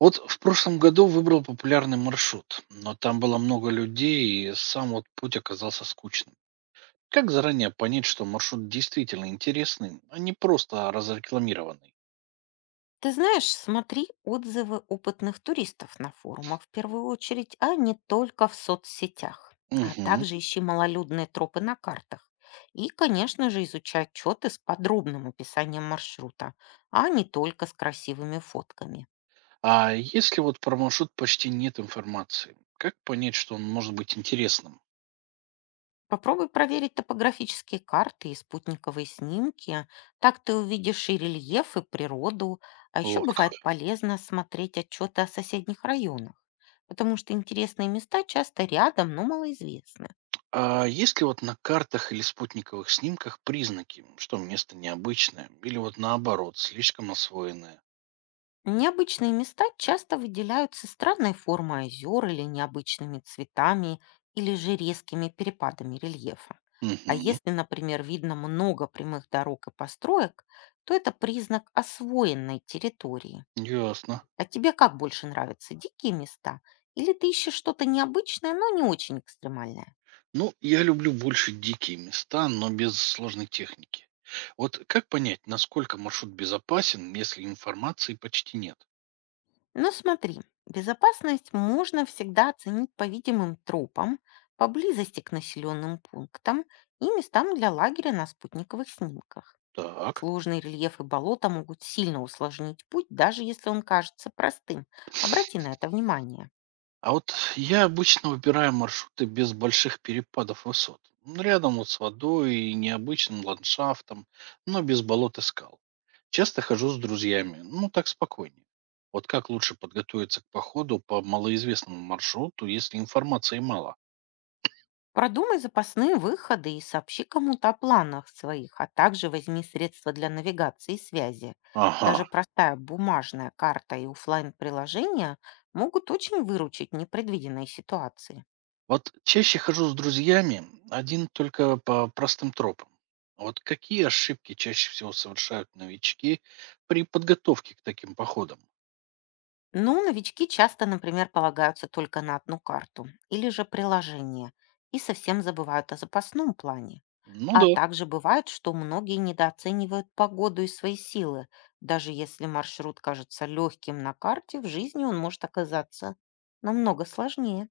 Вот в прошлом году выбрал популярный маршрут, но там было много людей, и сам вот путь оказался скучным. Как заранее понять, что маршрут действительно интересный, а не просто разрекламированный? Ты знаешь, смотри отзывы опытных туристов на форумах в первую очередь, а не только в соцсетях. А Мгм. также ищи малолюдные тропы на картах. И, конечно же, изучай отчеты с подробным описанием маршрута, а не только с красивыми фотками. А если вот про маршрут почти нет информации, как понять, что он может быть интересным? Попробуй проверить топографические карты и спутниковые снимки. Так ты увидишь и рельеф, и природу. А еще Вот как. бывает полезно смотреть отчеты о соседних районах, потому что интересные места часто рядом, но малоизвестны. А есть ли вот на картах или спутниковых снимках признаки, что место необычное, или вот наоборот, слишком освоенное? Необычные места часто выделяются странной формой озер или необычными цветами или же резкими перепадами рельефа. А Угу. если, например, видно много прямых дорог и построек, то это признак освоенной территории. Ясно. А тебе как больше нравятся, дикие места? Или ты ищешь что-то необычное, но не очень экстремальное? Ну, я люблю больше дикие места, но без сложной техники. Вот как понять, насколько маршрут безопасен, если информации почти нет? Но смотри, безопасность можно всегда оценить по видимым тропам, поблизости к населенным пунктам и местам для лагеря на спутниковых снимках. Так. Сложный рельеф и болота могут сильно усложнить путь, даже если он кажется простым. Обрати на это внимание. А вот я обычно выбираю маршруты без больших перепадов высот. Рядом вот с водой и необычным ландшафтом, но без болот и скал. Часто хожу с друзьями, ну так спокойнее. Вот как лучше подготовиться к походу по малоизвестному маршруту, если информации мало? Продумай запасные выходы и сообщи кому-то о планах своих, а также возьми средства для навигации и связи. Ага. Даже простая бумажная карта и оффлайн приложения могут очень выручить в непредвиденной ситуации. Вот чаще хожу с друзьями один только по простым тропам. Вот какие ошибки чаще всего совершают новички при подготовке к таким походам? Но новички часто, например, полагаются только на одну карту или же приложение и совсем забывают о запасном плане. Ну А да, также бывает, что многие недооценивают погоду и свои силы. Даже если маршрут кажется легким на карте, в жизни он может оказаться намного сложнее.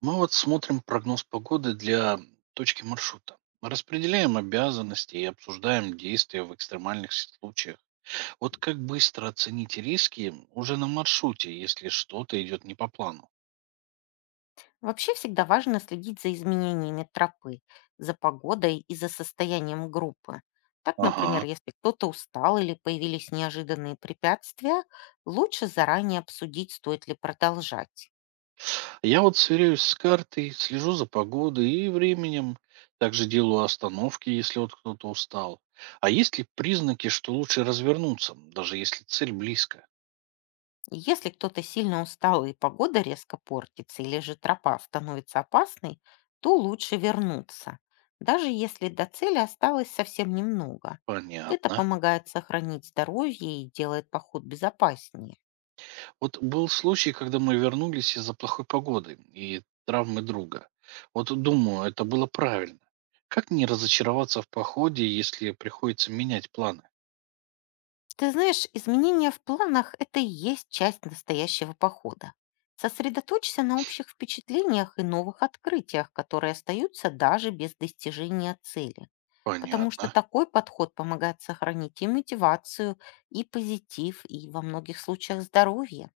мы вот смотрим прогноз погоды для точки маршрута. Распределяем обязанности и обсуждаем действия в экстремальных случаях. Вот как быстро оценить риски уже на маршруте, если что-то идет не по плану? Вообще всегда важно следить за изменениями тропы, за погодой и за состоянием группы. Так, Ага. например, если кто-то устал или появились неожиданные препятствия, лучше заранее обсудить, стоит ли продолжать. Я вот сверяюсь с картой, слежу за погодой и временем. Также делаю остановки, если вот кто-то устал. А есть ли признаки, что лучше развернуться, даже если цель близко? Если кто-то сильно устал и погода резко портится, или же тропа становится опасной, то лучше вернуться, даже если до цели осталось совсем немного. Это Понятно. помогает сохранить здоровье и делает поход безопаснее. Вот был случай, когда мы вернулись из-за плохой погоды и травмы друга. Вот думаю, это было правильно. Как не разочароваться в походе, если приходится менять планы? Ты знаешь, изменения в планах — это и есть часть настоящего похода. Сосредоточься на общих впечатлениях и новых открытиях, которые остаются даже без достижения цели. Потому что Понятно. такой подход помогает сохранить и мотивацию, и позитив, и во многих случаях здоровье.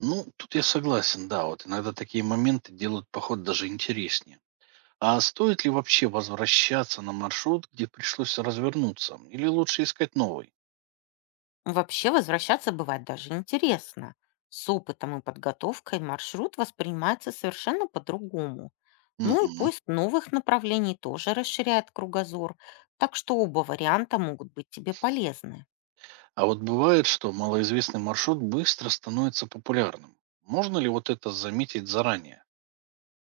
Ну, тут я согласен, да, вот иногда такие моменты делают поход даже интереснее. А стоит ли вообще возвращаться на маршрут, где пришлось развернуться, или лучше искать новый? Вообще возвращаться бывает даже интересно. С опытом и подготовкой маршрут воспринимается совершенно по-другому. Ну и Мгм. поиск новых направлений тоже расширяет кругозор, так что оба варианта могут быть тебе полезны. А вот бывает, что малоизвестный маршрут быстро становится популярным. Можно ли вот это заметить заранее?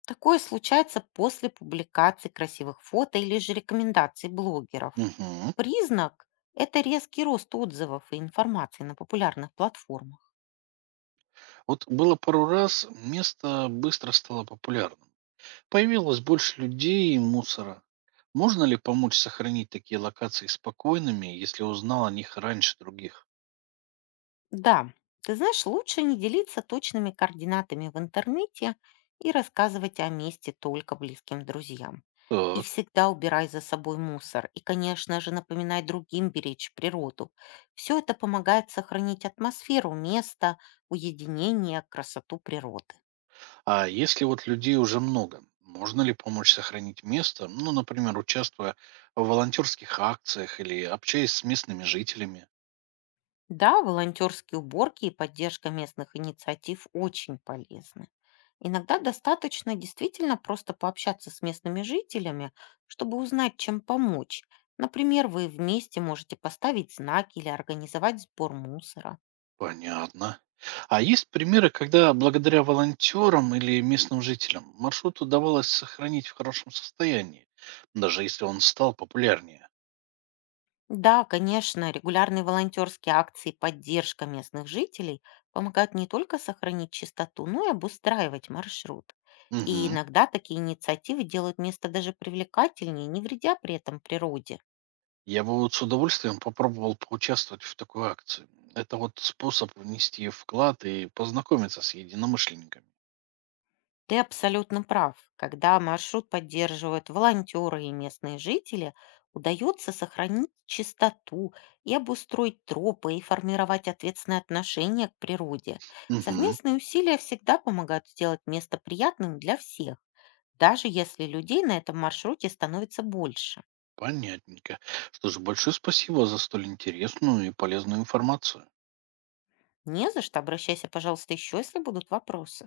Такое случается после публикации красивых фото или же рекомендаций блогеров. Мгм. Признак — это резкий рост отзывов и информации на популярных платформах. Вот было пару раз, место быстро стало популярным. Появилось больше людей и мусора. Можно ли помочь сохранить такие локации спокойными, если узнал о них раньше других? Да, ты знаешь, лучше не делиться точными координатами в интернете и рассказывать о месте только близким друзьям. И Так. всегда убирай за собой мусор. И, конечно же, напоминай другим беречь природу. Все это помогает сохранить атмосферу места, уединение, красоту природы. А если вот людей уже много, можно ли помочь сохранить место, ну, например, участвуя в волонтерских акциях или общаясь с местными жителями? Да, волонтерские уборки и поддержка местных инициатив очень полезны. Иногда достаточно действительно просто пообщаться с местными жителями, чтобы узнать, чем помочь. Например, вы вместе можете поставить знаки или организовать сбор мусора. Понятно. А есть примеры, когда благодаря волонтерам или местным жителям маршрут удавалось сохранить в хорошем состоянии, даже если он стал популярнее? Да, конечно, регулярные волонтерские акции и поддержка местных жителей помогают не только сохранить чистоту, но и обустраивать маршрут. И Мгм. иногда такие инициативы делают место даже привлекательнее, не вредя при этом природе. Я бы вот с удовольствием попробовал поучаствовать в такой акции. Это вот способ внести вклад и познакомиться с единомышленниками. Ты абсолютно прав. Когда маршрут поддерживают волонтеры и местные жители, удается сохранить чистоту и обустроить тропы и формировать ответственное отношение к природе. Мгм. Совместные усилия всегда помогают сделать место приятным для всех, даже если людей на этом маршруте становится больше. Понятненько. Что же, большое спасибо за столь интересную и полезную информацию. Не за что, обращайся, пожалуйста, еще, если будут вопросы.